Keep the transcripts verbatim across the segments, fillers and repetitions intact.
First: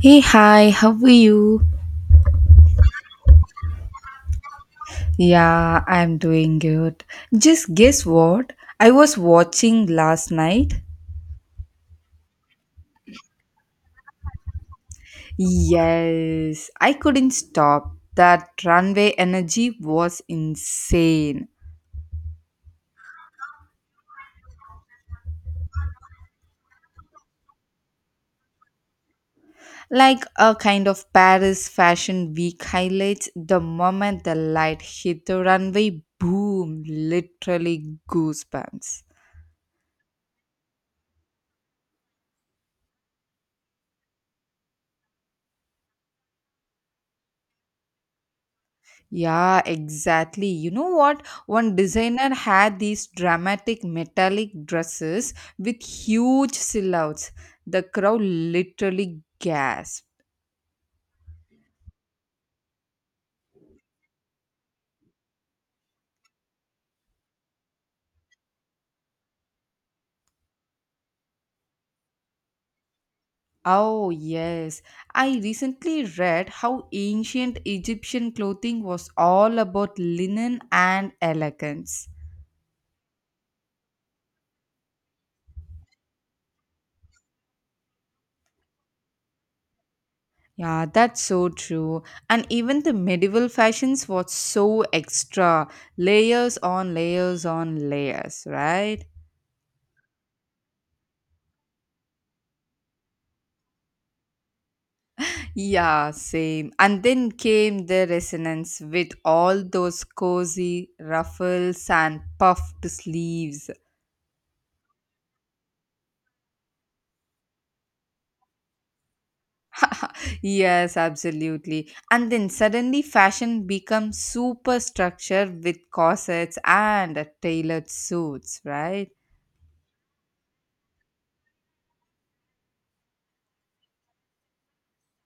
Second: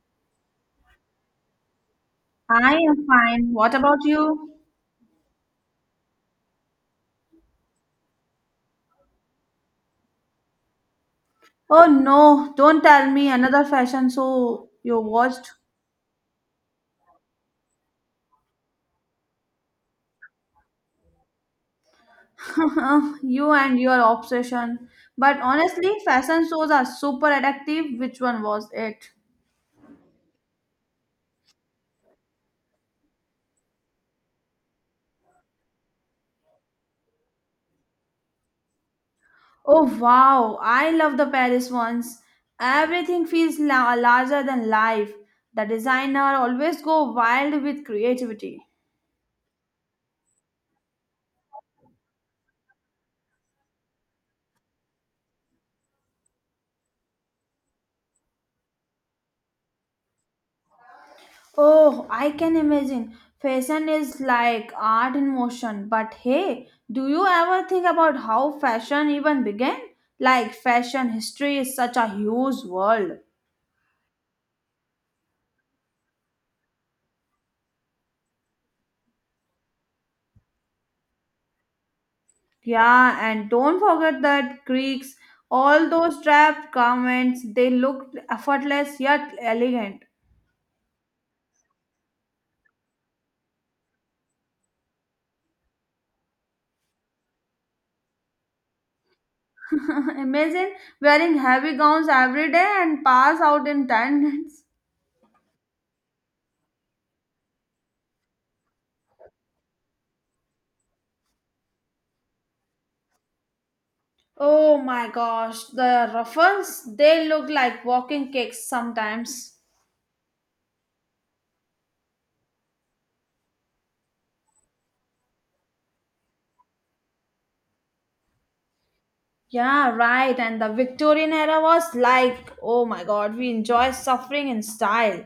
Hey, hi, how are you? I am fine. What about you? Yeah, I'm doing good. Just guess what? I was watching last night. Oh no, don't tell me another fashion show you watched. Yes, I couldn't stop. That runway energy was insane. You and your obsession. But honestly, fashion shows are super addictive. Which one was it? Like a kind of Paris Fashion Week highlights, the moment the light hit the runway, boom, literally goosebumps. Oh wow, I love the Paris ones. Everything feels la- larger than life. The designer always go wild with creativity. Yeah, exactly. You know what? One designer had these dramatic metallic dresses with huge silhouettes. The crowd literally gasped. Oh, I can imagine. Fashion is like art in motion. But hey, do you ever think about how fashion even began? Like, fashion history is such a huge world. Oh, yes. I recently read how ancient Egyptian clothing was all about linen and elegance. Yeah, and don't forget that Greeks, all those draped garments, they looked effortless yet elegant. Yeah, that's so true. And even the medieval fashions was so extra. Layers on layers on layers, right? Imagine wearing heavy gowns every day and pass out in ten minutes. Yeah, same. And then came the resonance with all those cozy ruffles and puffed sleeves. Oh my gosh, the ruffles, they look like walking cakes sometimes. Yes, absolutely. And then suddenly fashion becomes superstructure with corsets and tailored suits, right? Yeah, right. And the Victorian era was like, oh my god, we enjoy suffering in style.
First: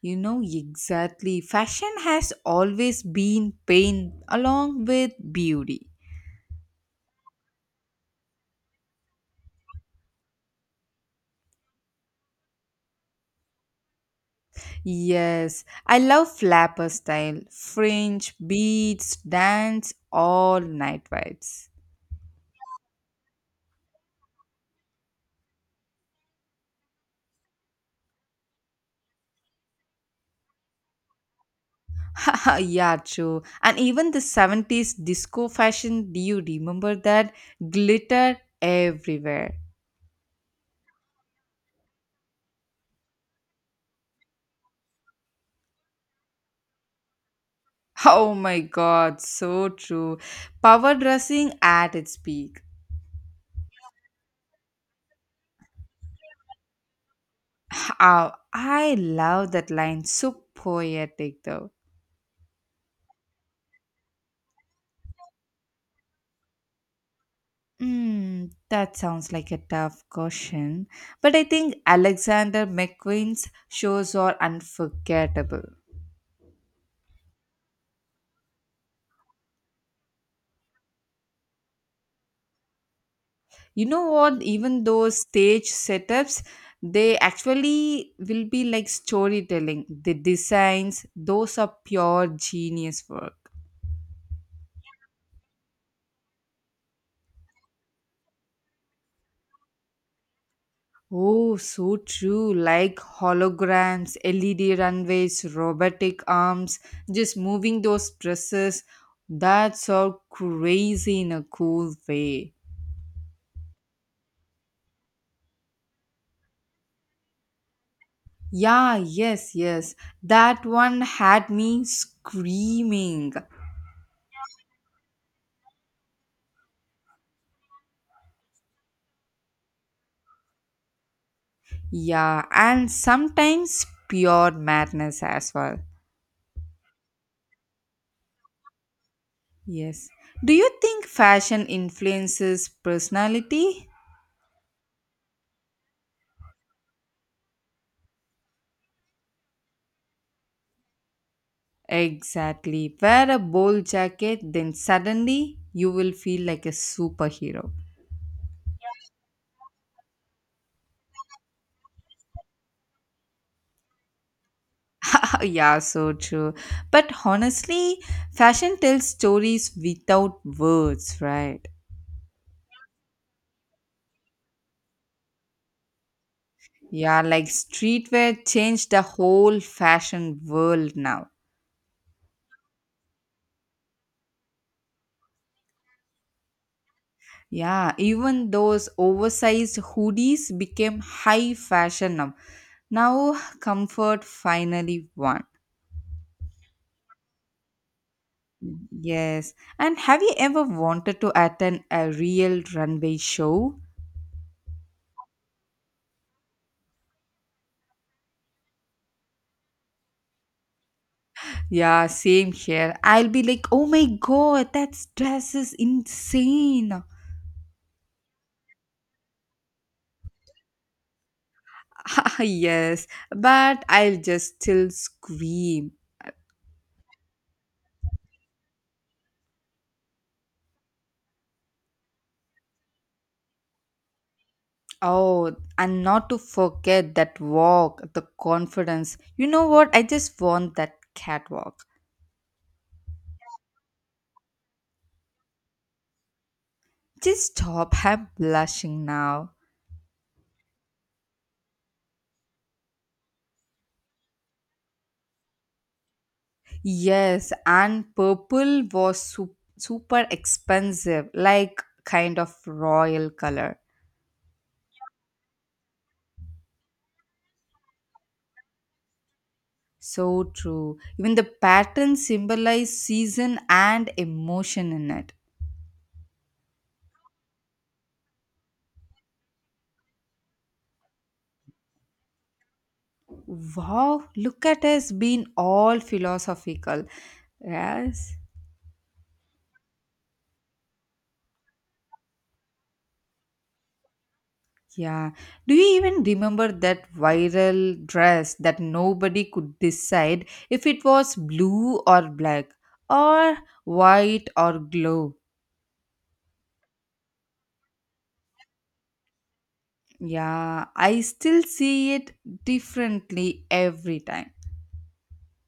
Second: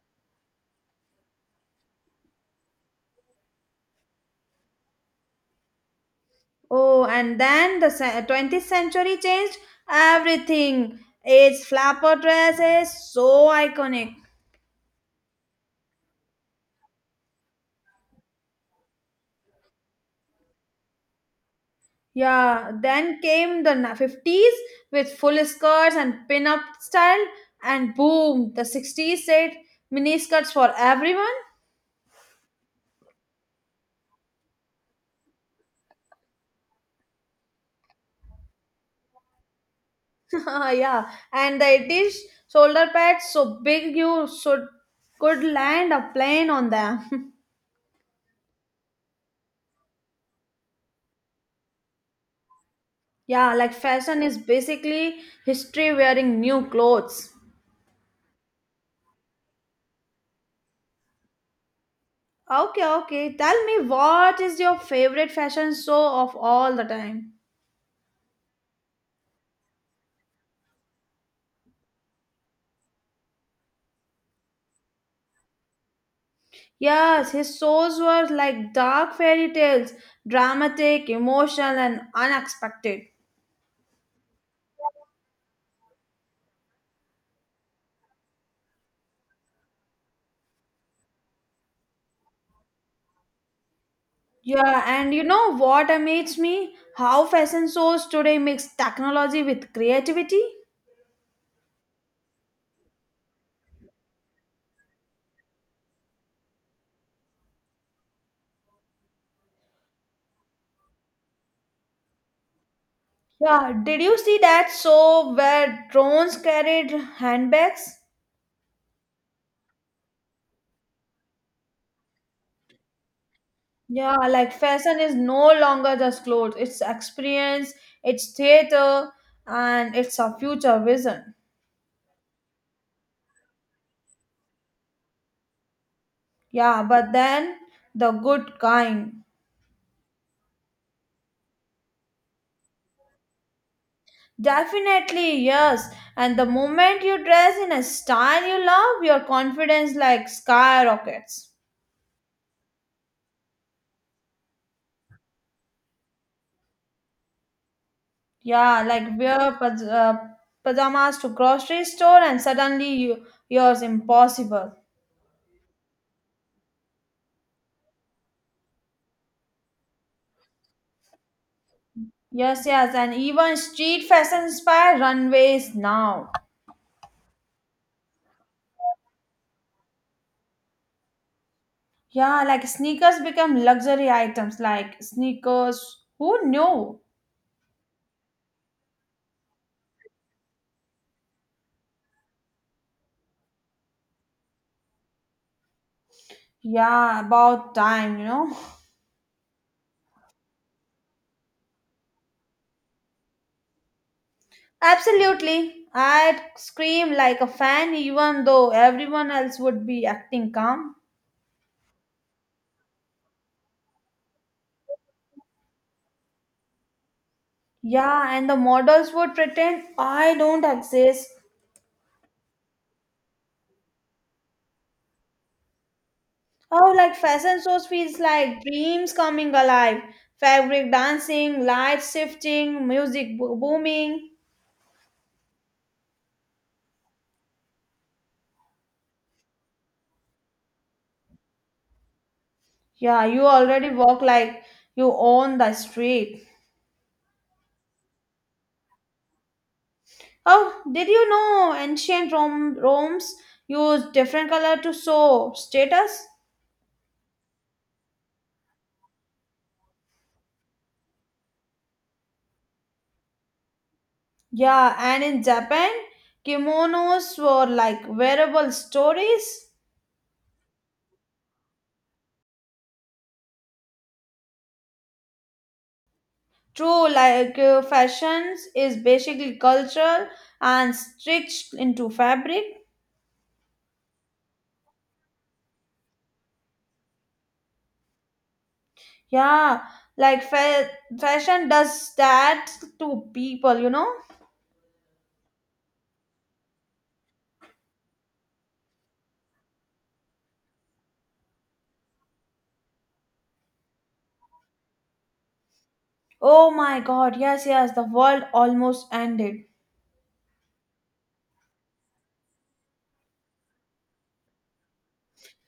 You know exactly. Fashion has always been pain along with beauty. Oh, and then the se- twentieth century changed everything. Its flapper dress is so iconic. Yes, I love flapper style, fringe, beads, dance, all night vibes. Yeah, then came the na- fifties with full skirts and pin up style, and boom, the sixties said mini skirts for everyone. Yeah, true. And even the seventies disco fashion, do you remember that? Glitter everywhere. Yeah, and it is shoulder pads so big you should could land a plane on them. Oh my god, so true. Power dressing at its peak. Yeah, like fashion is basically history wearing new clothes. Ah, I love that line, so poetic though. Okay, okay. Tell me, what is your favorite fashion show of all the time? Mm, that sounds like a tough question, but I think Alexander McQueen's shows are unforgettable. Yes, his shows were like dark fairy tales, dramatic, emotional, and unexpected. You know what? Even those stage setups, they actually will be like storytelling. The designs, those are pure genius work. Yeah, and you know what amazes me? How fashion shows today mix technology with creativity. Oh, so true. Like holograms, L E D runways, robotic arms, just moving those dresses. That's all crazy in a cool way. Yeah, did you see that show where drones carried handbags? Yeah, yes, yes. That one had me screaming. Yeah, like fashion is no longer just clothes, it's experience, it's theater, and it's a future vision. Yeah, and sometimes pure madness as well. Yeah, but then the good kind. Yes. Do you think fashion influences personality? Definitely, yes. And the moment you dress in a style you love, your confidence like skyrockets. Exactly. Wear a bold jacket, then suddenly you will feel like a superhero. Yeah, like wear paj- uh, pajamas to grocery store and suddenly you, yours impossible. Yeah, so true. But honestly, fashion tells stories without words, right? Yes, yes, and even street fashion inspire runways now. Yeah, like streetwear changed the whole fashion world now. Yeah, like sneakers become luxury items, like sneakers. Who knew? Yeah, even those oversized hoodies became high fashion now. Now, comfort finally won. Yeah, about time, you know. Yes. And have you ever wanted to attend a real runway show? Absolutely. I'd scream like a fan, even though everyone else would be acting calm. Yeah, same here. I'll be like, oh my god, that dress is insane. Yeah, and the models would pretend I don't exist. Yes, but I'll just still scream. Oh, like fashion shows feels like dreams coming alive. Fabric dancing, light shifting, music bo- booming. Oh, and not to forget that walk, the confidence. You know what? I just want that catwalk. Yeah, you already walk like you own the street. Just stop. I'm blushing now. Oh, did you know ancient Rome Rome's used different color to show status? Yes, and purple was su- super expensive, like kind of royal color. Yeah, and in Japan, kimonos were like wearable stories. So true. Even the pattern symbolized season and emotion in it. True, like uh, fashions is basically cultural and stitched into fabric. Wow, look at us being all philosophical. Yes. Yeah, like fa- fashion does that to people, you know. Yeah. Do you even remember that viral dress that nobody could decide if it was blue or black or white or glow? Oh my god, yes, yes, the world almost ended. Yeah, I still see it differently every time.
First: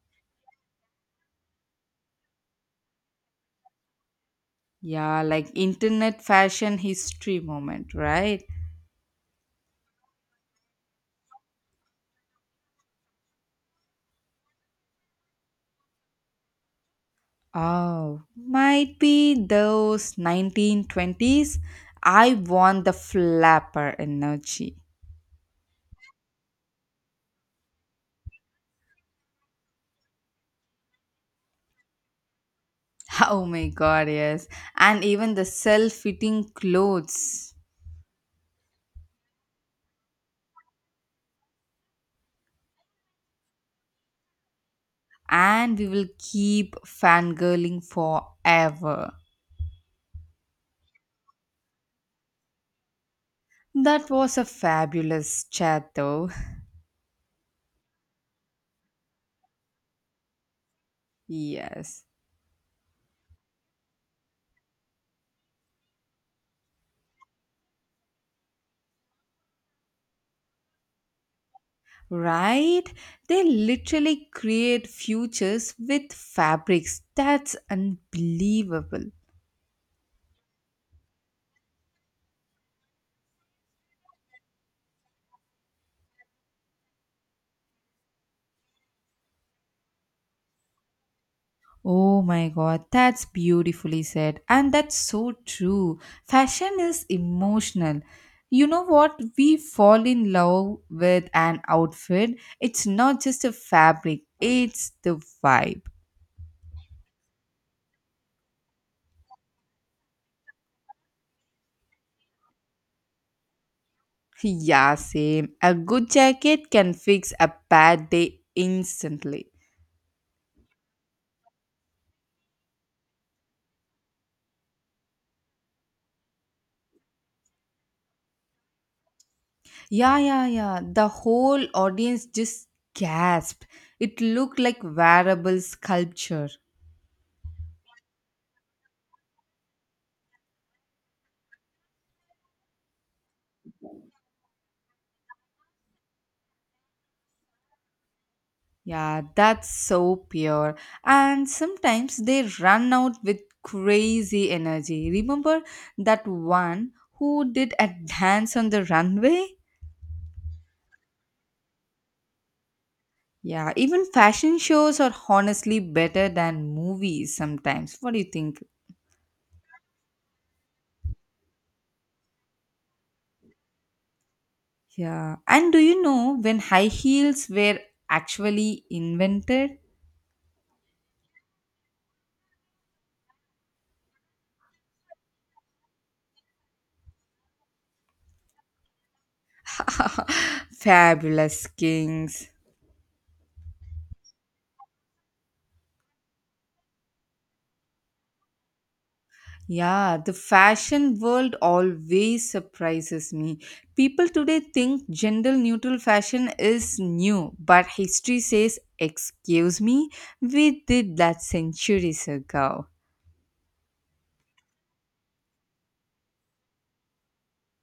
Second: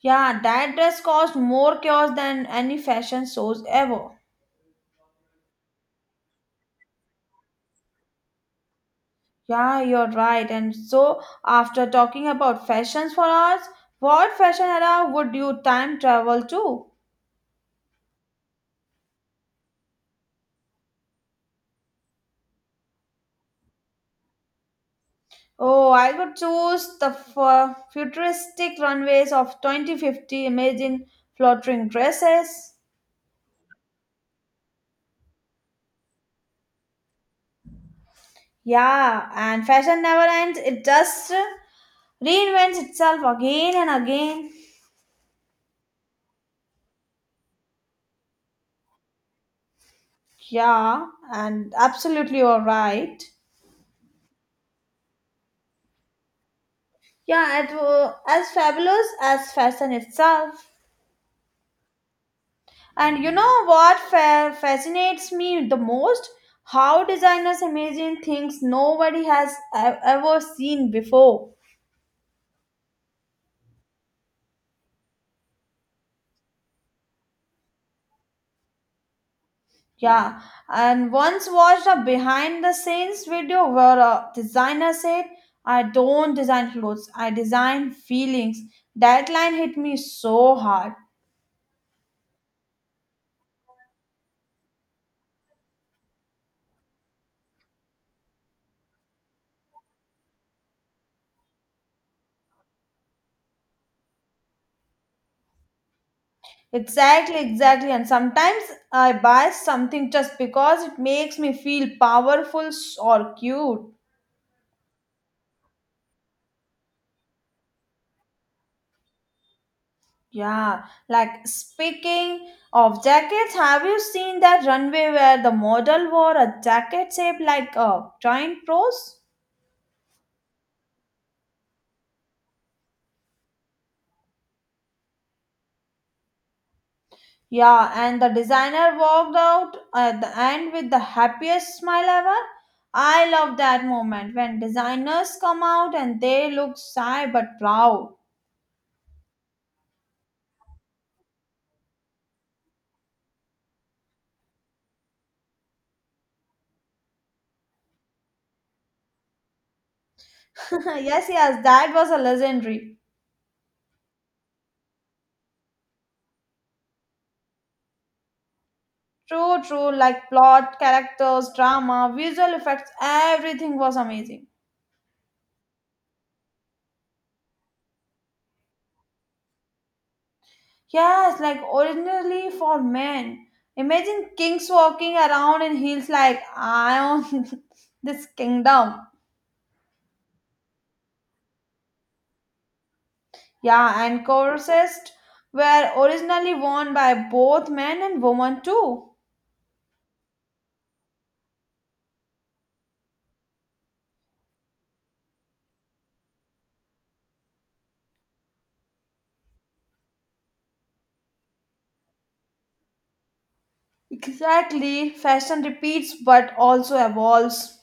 Yeah, that dress caused more chaos than any fashion shows ever. Yeah, like internet fashion history moment, right? Yeah, you're right. And so, after talking about fashions for hours, what fashion era would you time travel to? Oh, might be those nineteen twenties. I want the flapper energy. Oh, I would choose the fu- futuristic runways of twenty fifty, imagine fluttering dresses. Oh my god, yes. And even the self fitting clothes. Yeah, and fashion never ends, it just reinvents itself again and again. And we will keep fangirling forever. Yeah, and absolutely you're right. That was a fabulous chat, though. Yeah, it wa- as fabulous as fashion itself. Yes. And you know what fa- fascinates me the most? How designers imagine things nobody has e- ever seen before. Right? They literally create futures with fabrics. That's unbelievable. Yeah, and once watched a behind the scenes video where a designer said, I don't design clothes, I design feelings. That line hit me so hard. Oh my god, that's beautifully said. And that's so true. Fashion is emotional. You know what? We fall in love with an outfit. It's not just a fabric, it's the vibe. Exactly, exactly. And sometimes I buy something just because it makes me feel powerful s- or cute. Yeah, same. A good jacket can fix a bad day instantly. Yeah, like speaking of jackets, have you seen that runway where the model wore a jacket shaped like a giant rose? Yeah, yeah, yeah. The whole audience just gasped. It looked like wearable sculpture. Yeah, and the designer walked out at the end with the happiest smile ever. I love that moment when designers come out and they look shy but proud. Yeah, that's so pure. And sometimes they run out with crazy energy. Remember that one who did a dance on the runway? Yes, yes, that was a legendary. Yeah, even fashion shows are honestly better than movies sometimes. What do you think? True, true, like plot, characters, drama, visual effects, everything was amazing. Yeah. And do you know when high heels were actually invented? Yes, like originally for men. Imagine kings walking around in heels like I own this kingdom. Fabulous kings. Yeah, and corsets were originally worn by both men and women too. Yeah, the fashion world always surprises me. People today think gender neutral fashion is new, but history says, excuse me, we did that centuries ago. Exactly, fashion repeats but also evolves.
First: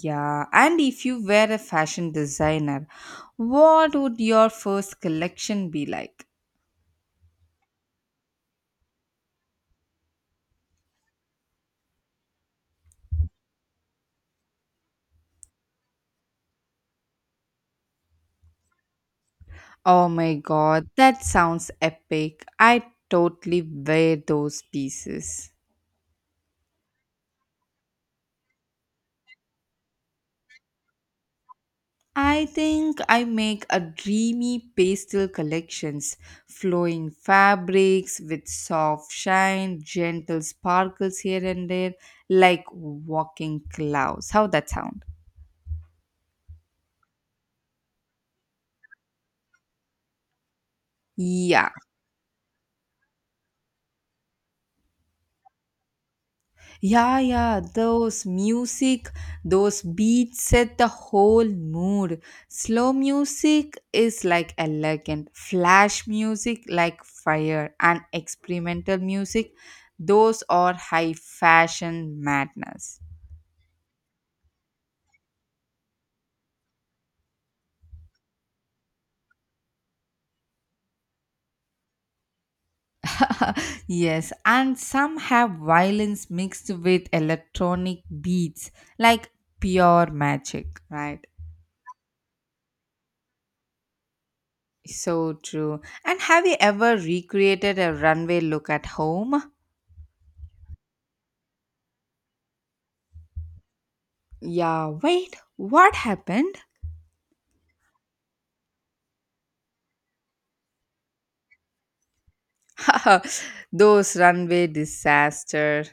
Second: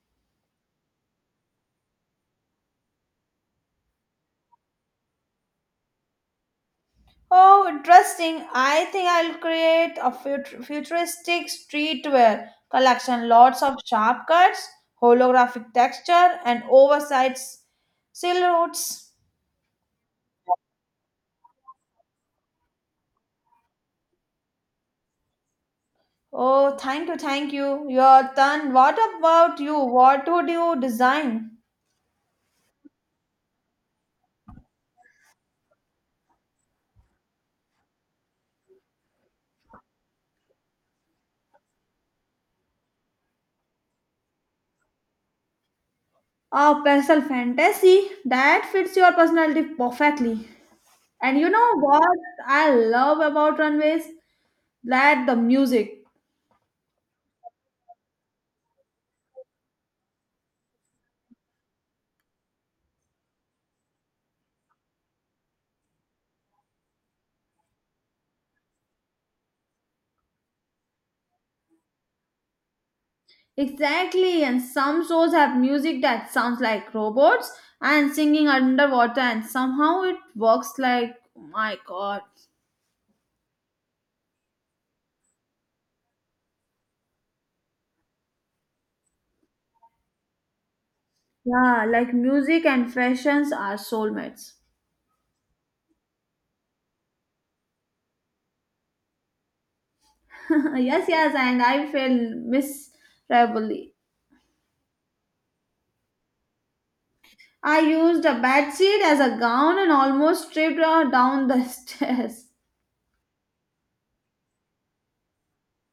Yeah, and if you were a fashion designer, what would your first collection be like? Oh, interesting. I think I'll create a fut- futuristic streetwear collection. Lots of sharp cuts, holographic texture, and oversized silhouettes. Oh my god, that sounds epic. I totally wear those pieces. Oh, thank you, thank you. Your turn. What about you? What would you design? I think I make a dreamy pastel collections, flowing fabrics with soft shine, gentle sparkles here and there, like walking clouds. How that sound? A pencil fantasy that fits your personality perfectly. And you Yeah, know what I love about runways? That the music. yeah, yeah, those music, those beats set the whole mood. Slow music is like elegant, flash music like fire, and experimental music, those are high fashion madness. Exactly, and some shows have music that sounds like robots and singing underwater, and somehow it works like my god. Yes, and some have violence mixed with electronic beats, like pure magic, right? Yeah, like music and fashions are soulmates. So true. And have you ever recreated a runway look at home? Yes, yes, and I felt miserably. Yeah, wait, what happened? I used a bedsheet as a gown and almost tripped her down the stairs. Those runway disaster.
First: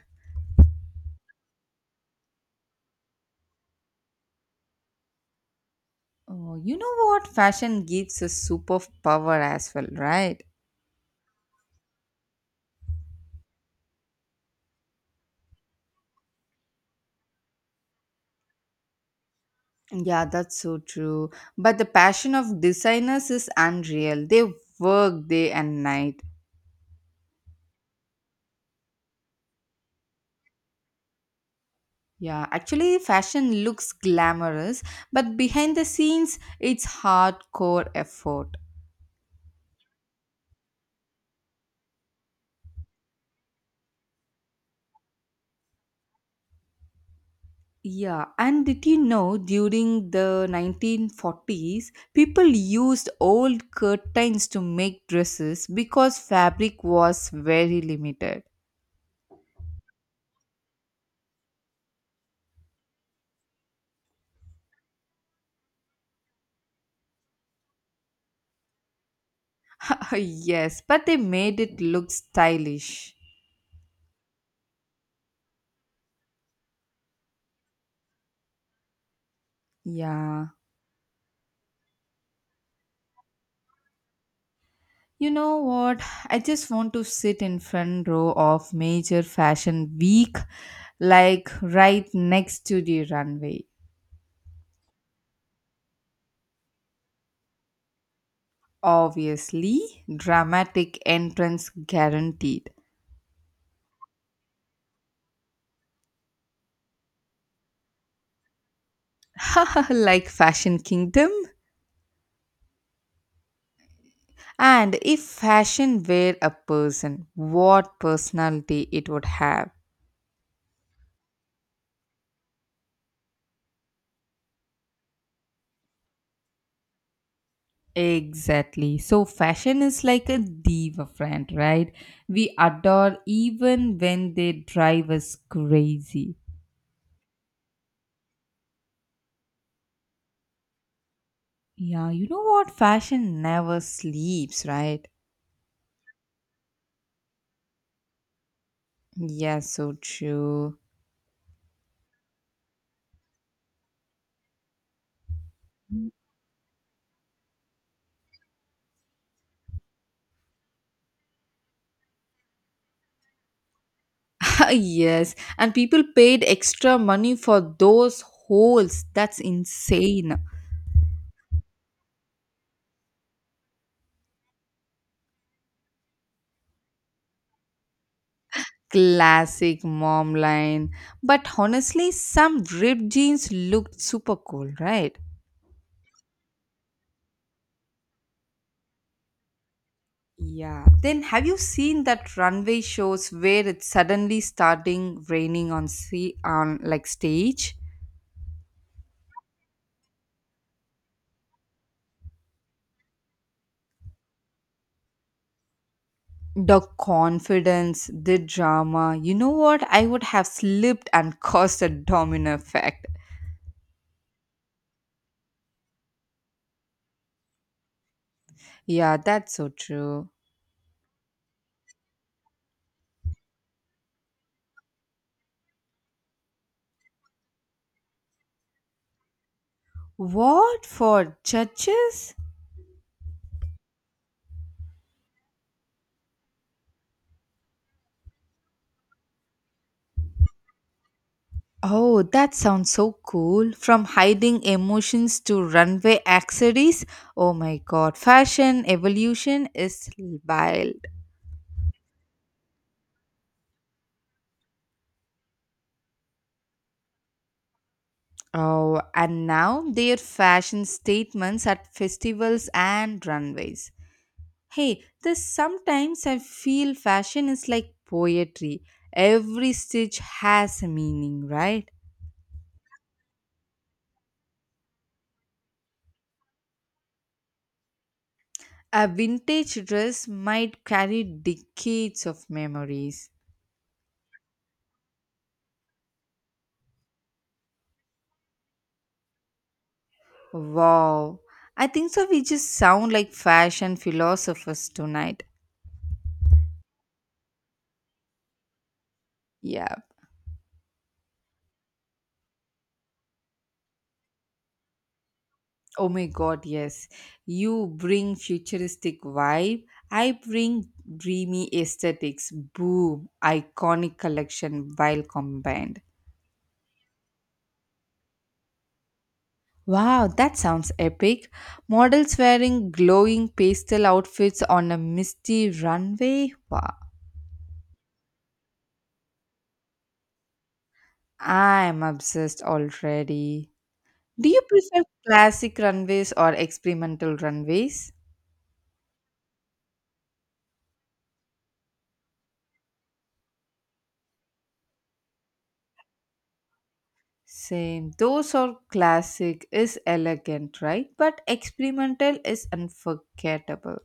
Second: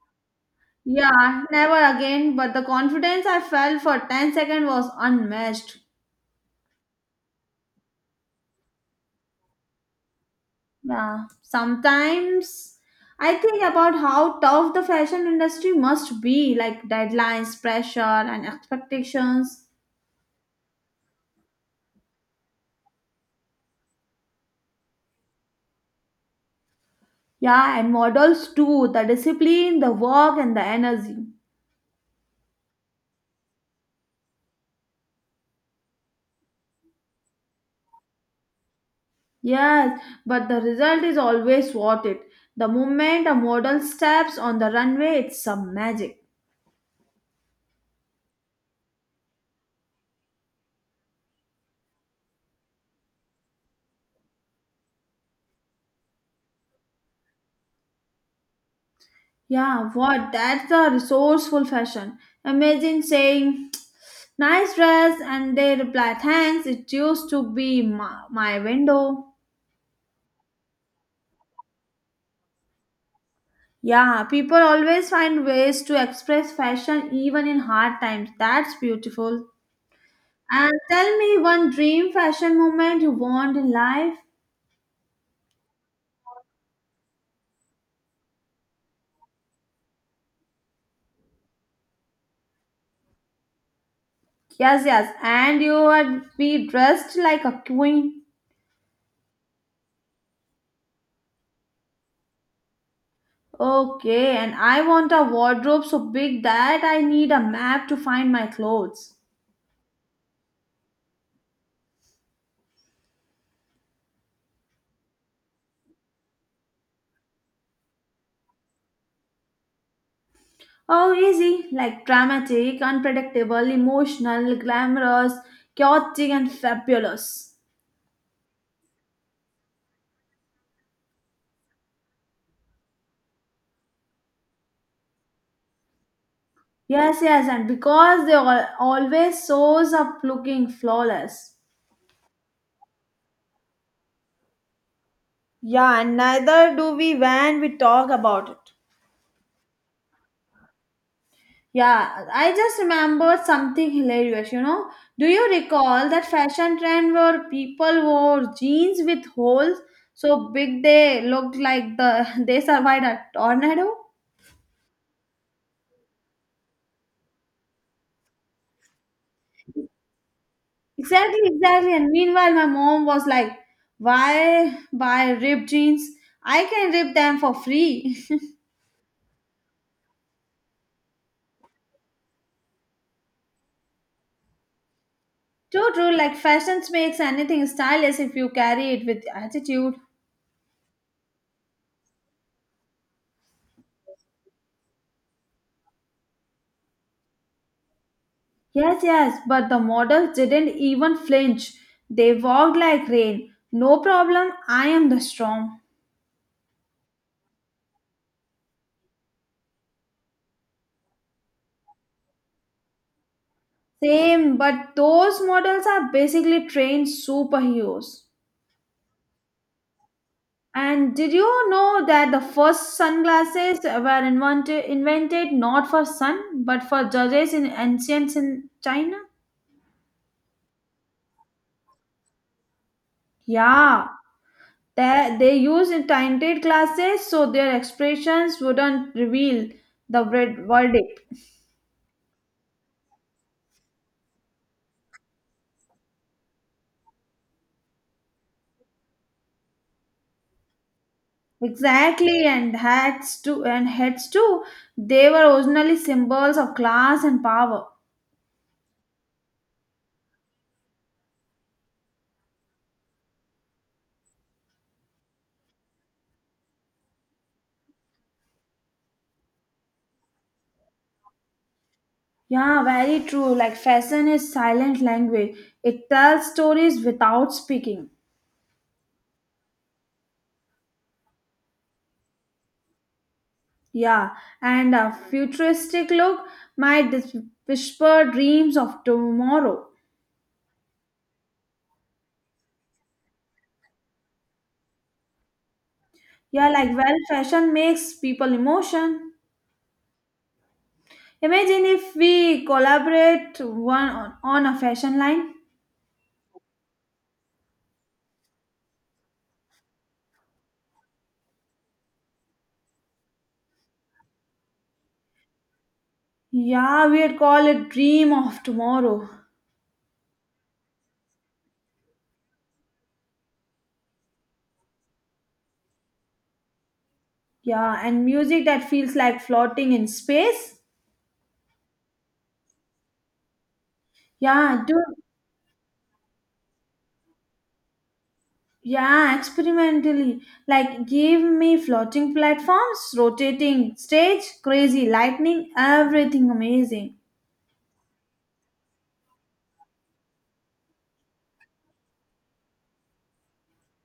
Yeah, never again, but the confidence I felt for ten seconds was unmatched. Oh, you know what? Fashion gives a superpower as well, right? Yeah, sometimes I think about how tough the fashion industry must be, like deadlines, pressure, and expectations. Yeah, that's so true. But the passion of designers is unreal. They work day and night. Yeah, and models too, the discipline, the work, and the energy. Yeah, actually, fashion looks glamorous, but behind the scenes, it's hardcore effort. Yes, but the result is always worth it. The moment a model steps on the runway, it's some magic. Yeah, and did you know during the nineteen forties, people used old curtains to make dresses because fabric was very limited? Yeah, what? That's the resourceful fashion. Imagine saying, nice dress, and they reply, thanks, it used to be my, my window. Yes, but they made it look stylish. Yeah, people always find ways to express fashion even in hard times. That's beautiful. Yeah. And tell me one dream fashion moment you want in life. You know what? I just want to sit in front row of major fashion week like right next to the runway. Yes, yes, and you would be dressed like a queen. Obviously, dramatic entrance guaranteed. Okay, and I want a wardrobe so big that I need a map to find my clothes. Like Fashion Kingdom. And if fashion were a person, what personality it would have? Oh, easy, like dramatic, unpredictable, emotional, glamorous, chaotic, and fabulous. Exactly. So, fashion is like a diva friend, right? We adore even when they drive us crazy. Yes, yes, and because they al- always shows up looking flawless. Yeah, you know what? Fashion never sleeps, right? Yeah, and neither do we when we talk about it. Yeah, so true. Yeah, I just remembered something hilarious, you know. Do you recall that fashion trend where people wore jeans with holes so big they looked like the they survived a tornado? Yes, and people paid extra money for those holes. That's insane. Exactly, exactly. And meanwhile my mom was like, why buy ripped jeans? I can rip them for free. Classic mom line. But honestly, some ripped jeans looked super cool, right? True, true. Like fashion makes anything stylish if you carry it with attitude. Yeah. Then have you seen that runway shows where it's suddenly starting raining on sea on like stage? Yes, yes. But the models didn't even flinch. They walked like rain. No problem. I am the strong. The confidence, the drama. You know what? I would have slipped and caused a domino effect. Same, but those models are basically trained superheroes. Yeah, that's so true. And did you know that the first sunglasses were invented, invented not for sun but for judges in ancient in China? What for judges? Yeah, They, they use tinted glasses so their expressions wouldn't reveal the ver- verdict. Oh, that sounds so cool. From hiding emotions to runway accessories. Oh my god, fashion evolution is wild. Exactly, and hats too, and heads too. They were originally symbols of class and power. Oh, and now their fashion statements at festivals and runways. Hey, this sometimes I feel fashion is like poetry. Every stitch has a meaning, right? Yeah, very true. Like fashion is silent language. It tells stories without speaking. A vintage dress might carry decades of memories. Yeah, and a futuristic look might dis- whisper dreams of tomorrow. Wow. I think so. We just sound like fashion philosophers tonight. Yeah, like well, fashion makes people emotion. Yeah. Imagine if we collaborate one on, on a fashion line. Oh my God. Yes. You bring futuristic vibe. I bring dreamy aesthetics. Boom. Iconic collection while combined. Yeah, we'd call it Dream of Tomorrow. Wow. That sounds epic. Models wearing glowing pastel outfits on a misty runway. Wow. Yeah, and music that feels like floating in space. I'm obsessed already. Do you Yeah, do prefer classic runways or experimental runways? yeah, Experimentally. Like give me floating platforms, rotating stage, crazy lightning, everything amazing. Same. Those are classic is elegant, right? But experimental is unforgettable.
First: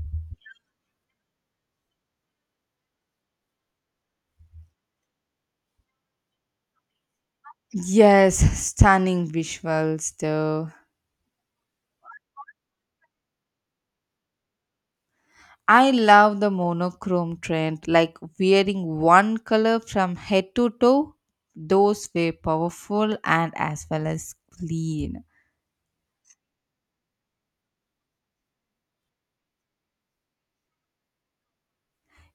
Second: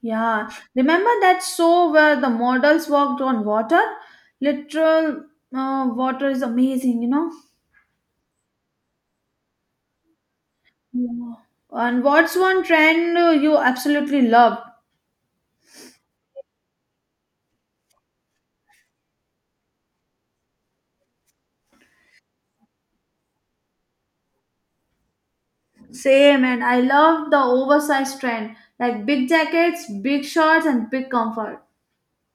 Yeah. Remember that show where the models walked on water? Literal uh, water is amazing, you know? Yes, stunning visuals though. Yeah. And what's one trend uh, you absolutely love? I love the monochrome trend, like wearing one color from head to toe. Those were powerful and as well as clean. Same, and I love the oversized trend, like big jackets, big shorts, and big comfort.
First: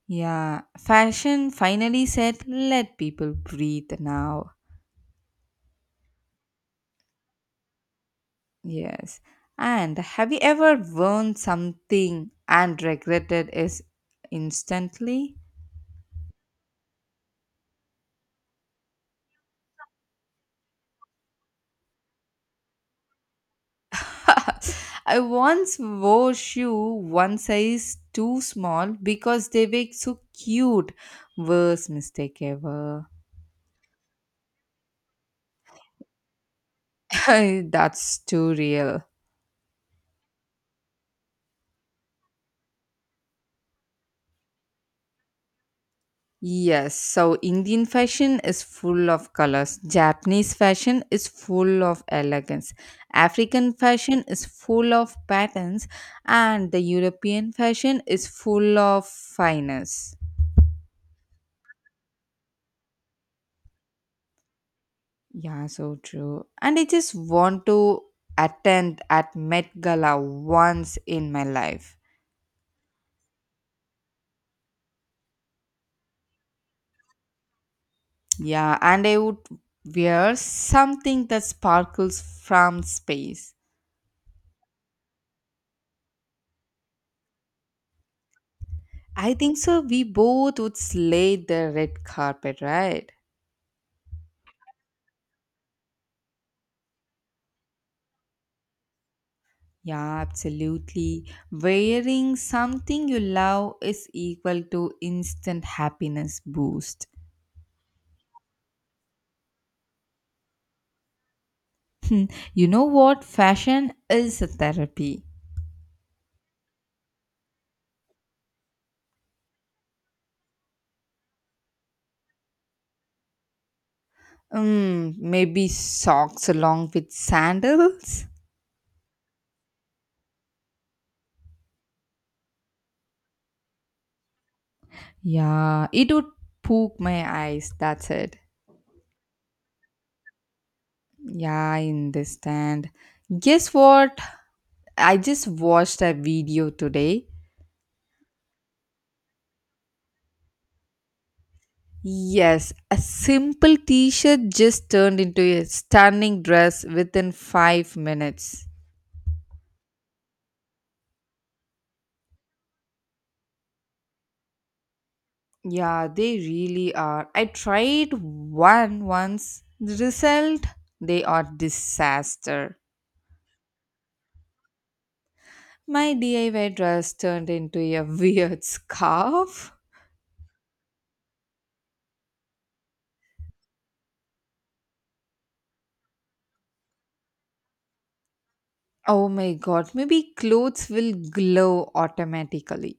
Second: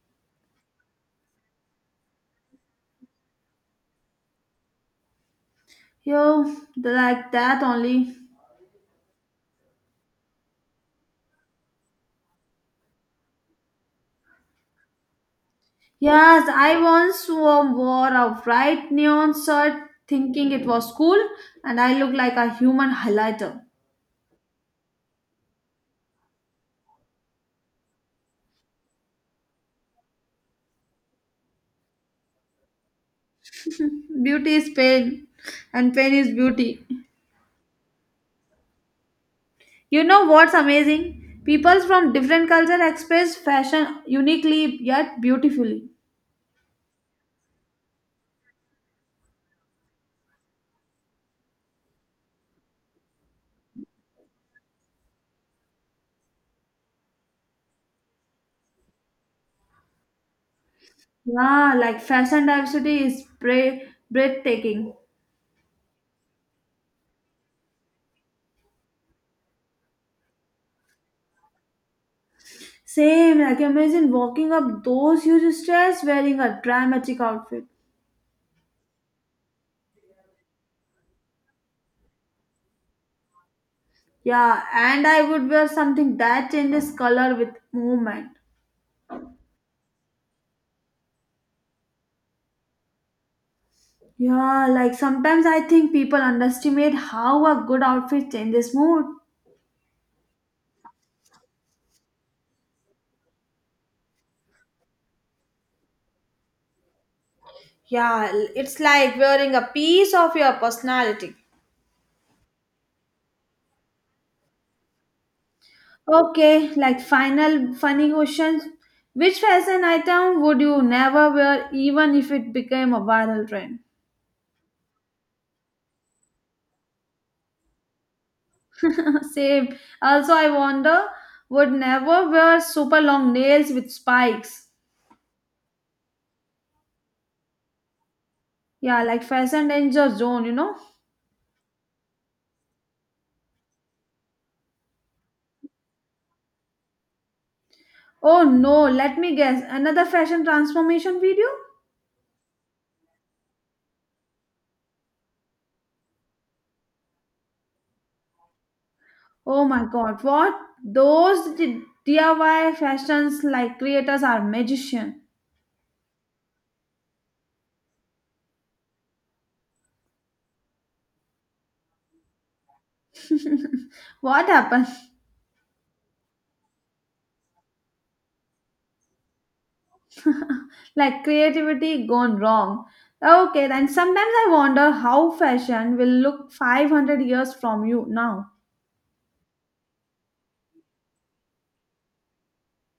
Yeah, fashion finally said, let people breathe now. Yo, like that only. Yes. And have you ever worn something and regretted it instantly? Yes, I once wo- wore a bright neon shirt thinking it was cool, and I looked like a human highlighter. I once wore shoe one size too small because they were so cute. Worst mistake ever. Beauty is pain, and pain is beauty. That's too real. You know what's amazing? People from different culture express fashion uniquely yet beautifully. Yes, so Indian fashion is full of colors. Japanese fashion is full of elegance. African fashion is full of patterns. And the European fashion is full of fineness. Yeah, like fashion diversity is bra- breathtaking. Yeah, so true. And I just want to attend at Met Gala once in my life. Same, like imagine walking up those huge stairs wearing a dramatic outfit. Yeah, and I would wear something that sparkles from space. Yeah, and I would wear something that changes color with movement. I think so. We both would slay the red carpet, right? Yeah, like sometimes I think people underestimate how a good outfit changes mood. Yeah, absolutely. Wearing something you love is equal to instant happiness boost. Yeah, it's like wearing a piece of your personality. Hmm, you know what? Fashion is a therapy. Okay, like final funny questions. Which fashion item would you never wear even if it became a viral trend? Mm, maybe socks along with sandals? Same. Also, I wonder would never wear super long nails with spikes. Yeah, it would poke my eyes. That's it. Yeah, like fashion danger zone, you know? Yeah, I understand. Guess what? I just watched a video today. Oh no, let me guess. Another fashion transformation video? Yes, a simple t shirt just turned into a stunning dress within five minutes. Oh my god, what? Those d- DIY fashions like creators are magician. Yeah, they really are. I tried one once. The result? They are disaster. What happened? My D I Y dress turned into a weird scarf. Like creativity gone wrong. Okay, then sometimes I wonder how fashion will look five hundred years from you now, Oh my god, maybe clothes will glow automatically.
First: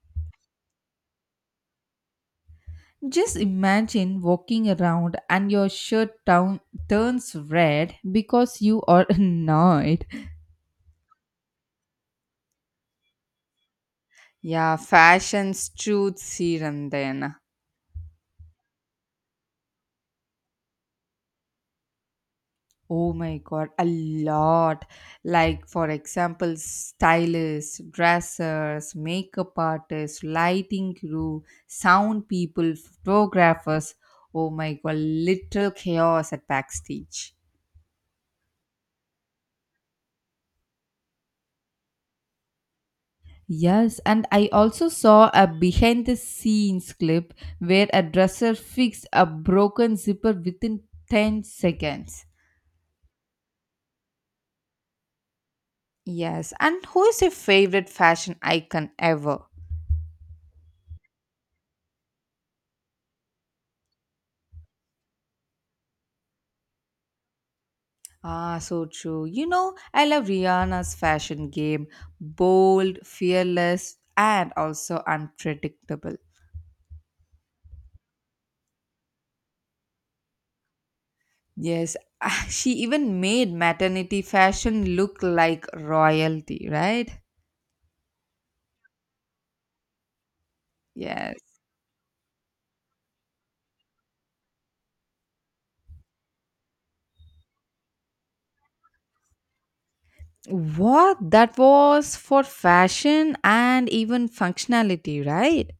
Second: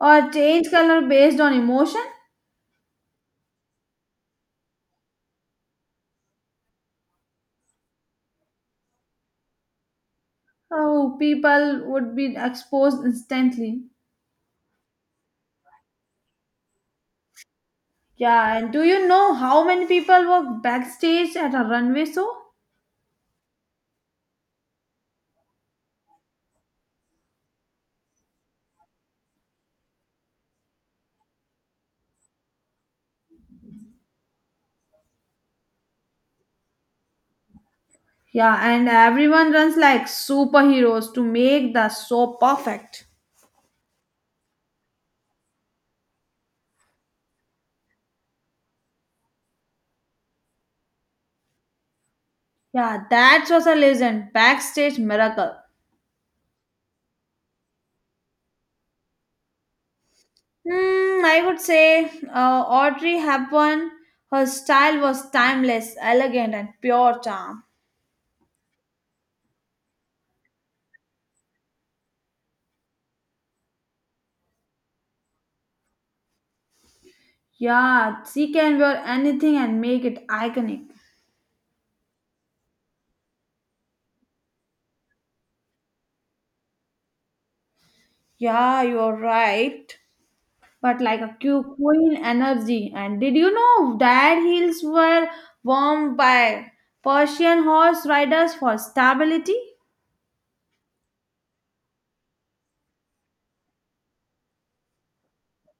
or change color based on emotion. Just imagine walking around and your shirt down turns red because you are annoyed. Oh, people would be exposed instantly. Yeah, fashion's truth serum then. Yeah, and do you know how many people work backstage at a runway show? Oh my god, a lot. Like for example, stylists, dressers, makeup artists, lighting crew, sound people, photographers. Oh my god, little chaos at backstage. Yeah, and everyone runs like superheroes to make the show perfect. Yes, and I also saw a behind the scenes clip where a dresser fixed a broken zipper within ten seconds. Yeah, that was a legend. Backstage miracle. Yes, and who is your favorite fashion icon ever? Hmm, I would say uh, Audrey Hepburn. Her style was timeless, elegant, and pure charm. Ah, so true. You know, I love Rihanna's fashion game bold, fearless, and also unpredictable. Yeah, she can wear anything and make it iconic. Yes, she even made maternity fashion look like royalty, right? Yeah, you're right. But like a Yes. cu- queen energy. And did you know that heels were worn by Persian horse riders for stability? What? That was for fashion and even functionality, right?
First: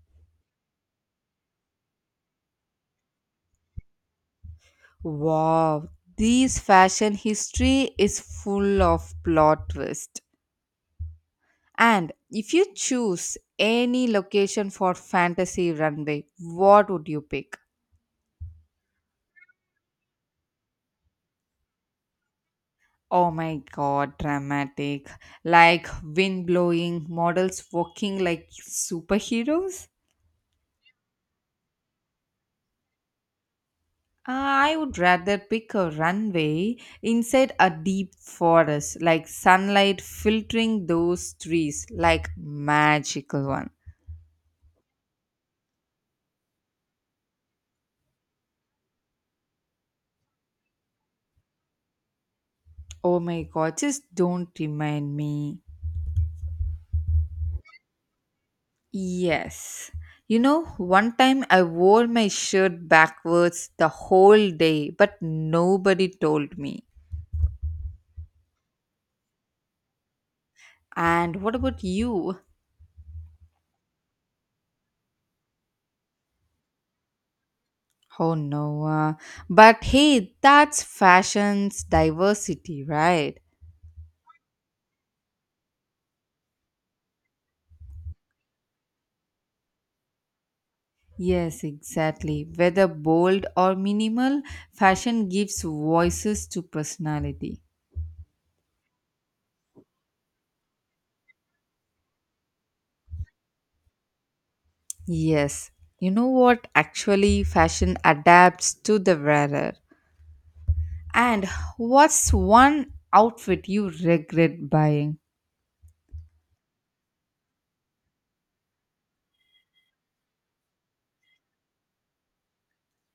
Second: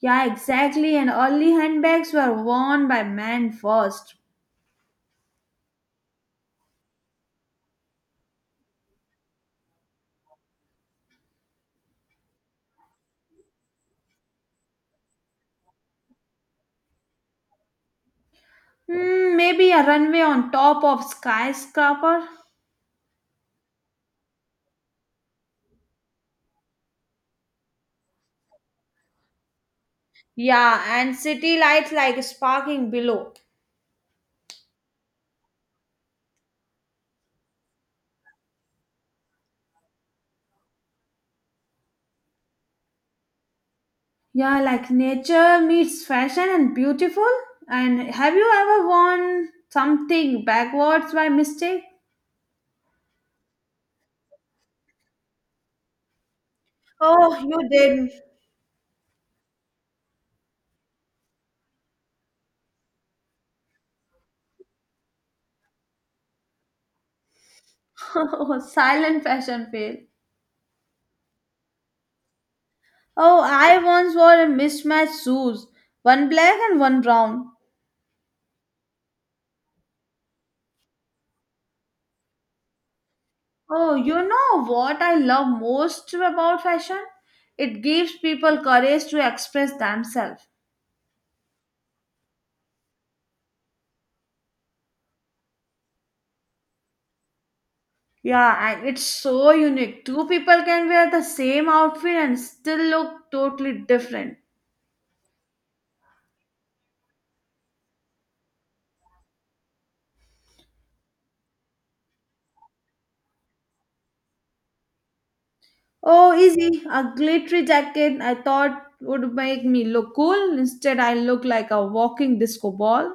Yeah, exactly. And early handbags were worn by men first. Wow, this fashion history is full of plot twists. And if you choose any location for fantasy runway, what would you pick? Hmm, maybe a runway on top of skyscraper. Oh my god, dramatic. Like wind blowing, models walking like superheroes? Yeah, and city lights like sparkling below. Ah, I would rather pick a runway inside a deep forest, like sunlight filtering those trees, like magical one. Yeah, like nature meets fashion and beautiful. And have you ever worn something backwards by mistake? Oh my god, just don't remind me. Oh, you did. Yes. You know, one time I wore my shirt backwards the whole day, but nobody told me. Oh, silent fashion fail. And what about you? Oh, I once wore a mismatched shoes, one black and one brown. Oh no. Uh, but hey, that's fashion's diversity, right? Oh, you know what I love most about fashion? It gives people courage to express themselves. Yes, exactly. Whether bold or minimal, fashion gives voices to personality. Yeah, and it's so unique. Two people can wear the same outfit and still look totally different. Yes. You know what? Actually, fashion adapts to the wearer. And what's one outfit you regret buying? Oh, easy. A glittery jacket I thought would make me look cool. Instead, I look like a walking disco ball.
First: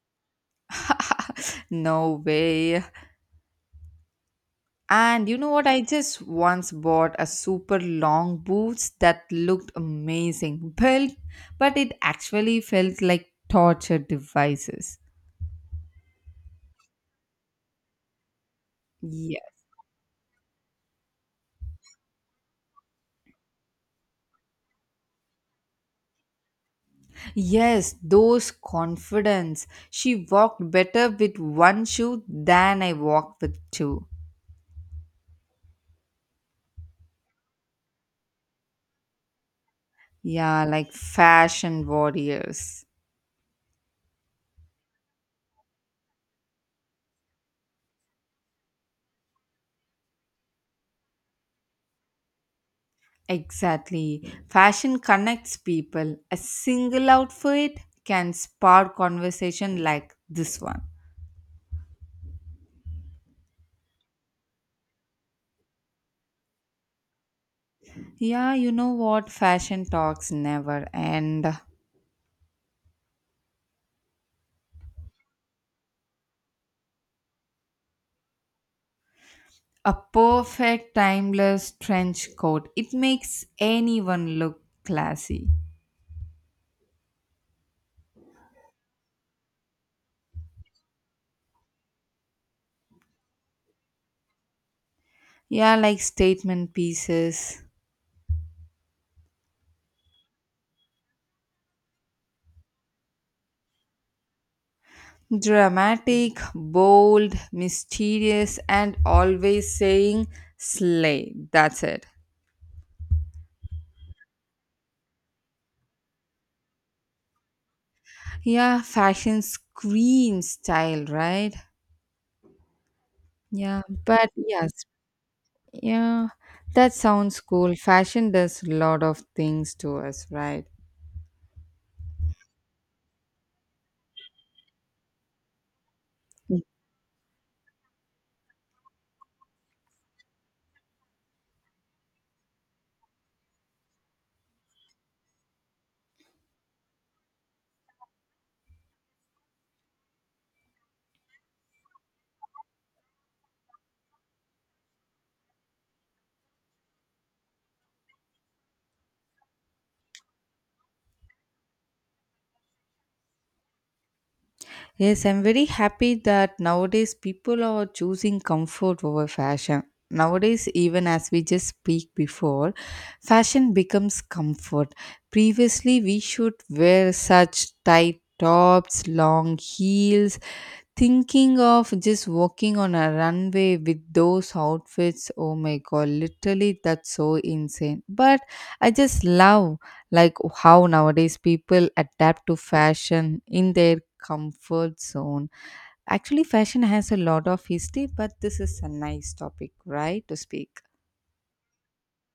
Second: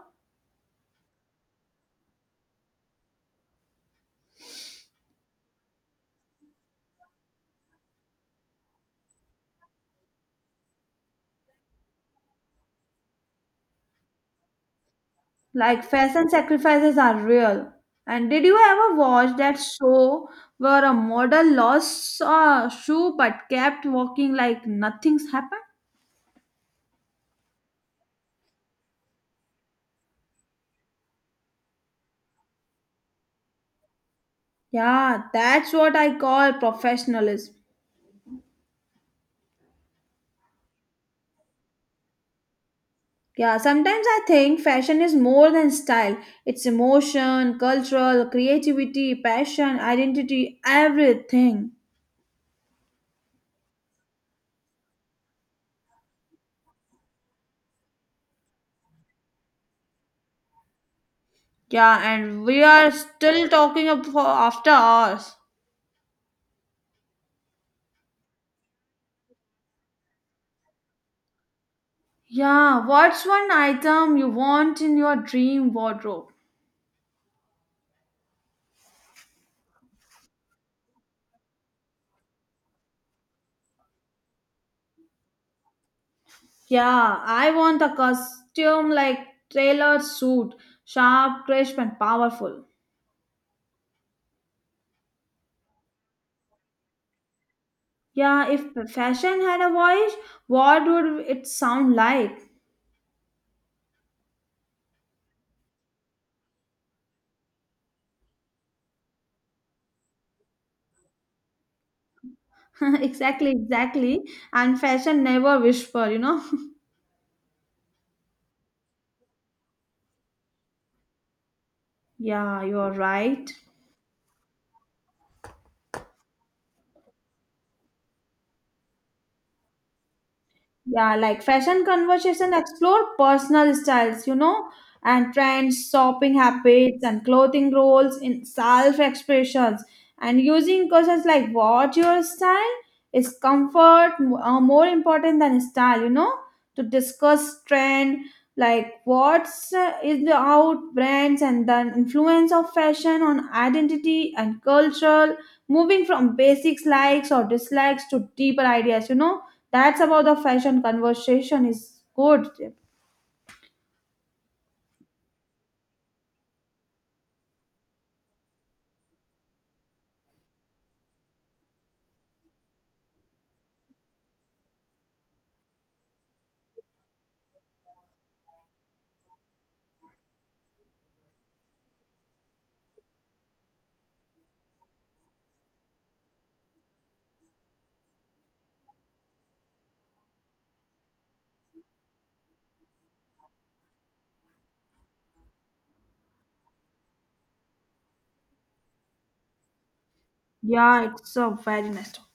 No way. And you know what? I just once bought a super long boots that looked amazing, built, but it actually felt like torture devices. Like fashion sacrifices are real. And did you ever watch Yeah. that show where a model lost a shoe but kept walking like nothing's happened? Yes, those confidence. She walked better with one shoe than I walked with two. Yeah, that's what I call professionalism. Yeah, like fashion warriors. Yeah, sometimes I think fashion is more than style. It's emotion, cultural, creativity, passion, identity, everything. Exactly. Fashion connects people. A single outfit can spark conversation like this one. Yeah, and we are still talking ab- for after hours. Yeah, you know what? Fashion talks never end. Yeah, what's one item you want in your dream wardrobe? A perfect timeless trench coat. It makes anyone look classy. Yeah, I want a costume like tailored suit, sharp, crisp, and powerful. Yeah, like statement pieces. Yeah, if fashion had a voice, what would it sound like? Dramatic, bold, mysterious, and always saying slay. That's it. Exactly, exactly. And fashion never whisper, you know? Yeah, fashion screams style, right? Yeah, you're right. Yeah. But yes, yeah, that sounds cool. Fashion does a lot of things to us, right? Yeah, like fashion conversation explore personal styles, you know, and trends, shopping habits, and clothing roles in self expressions. And using questions like what your style is, comfort m- uh, more important than style, you know, to discuss trend like what's uh, is the out brands and the influence of fashion on identity and culture, moving from basics likes or dislikes to deeper ideas, you know, that's about the fashion conversation is good. Yes, I'm very happy that nowadays people are choosing comfort over fashion. Nowadays, even as we just speak before, fashion becomes comfort. Previously, we should wear such tight tops, long heels, thinking of just walking on a runway with those outfits, oh my god, literally that's so insane. But I just love like how nowadays people adapt to fashion in their comfort zone. Actually, fashion has a lot of history, but this is a nice topic, right? To speak. Yeah, it's a very nice talk.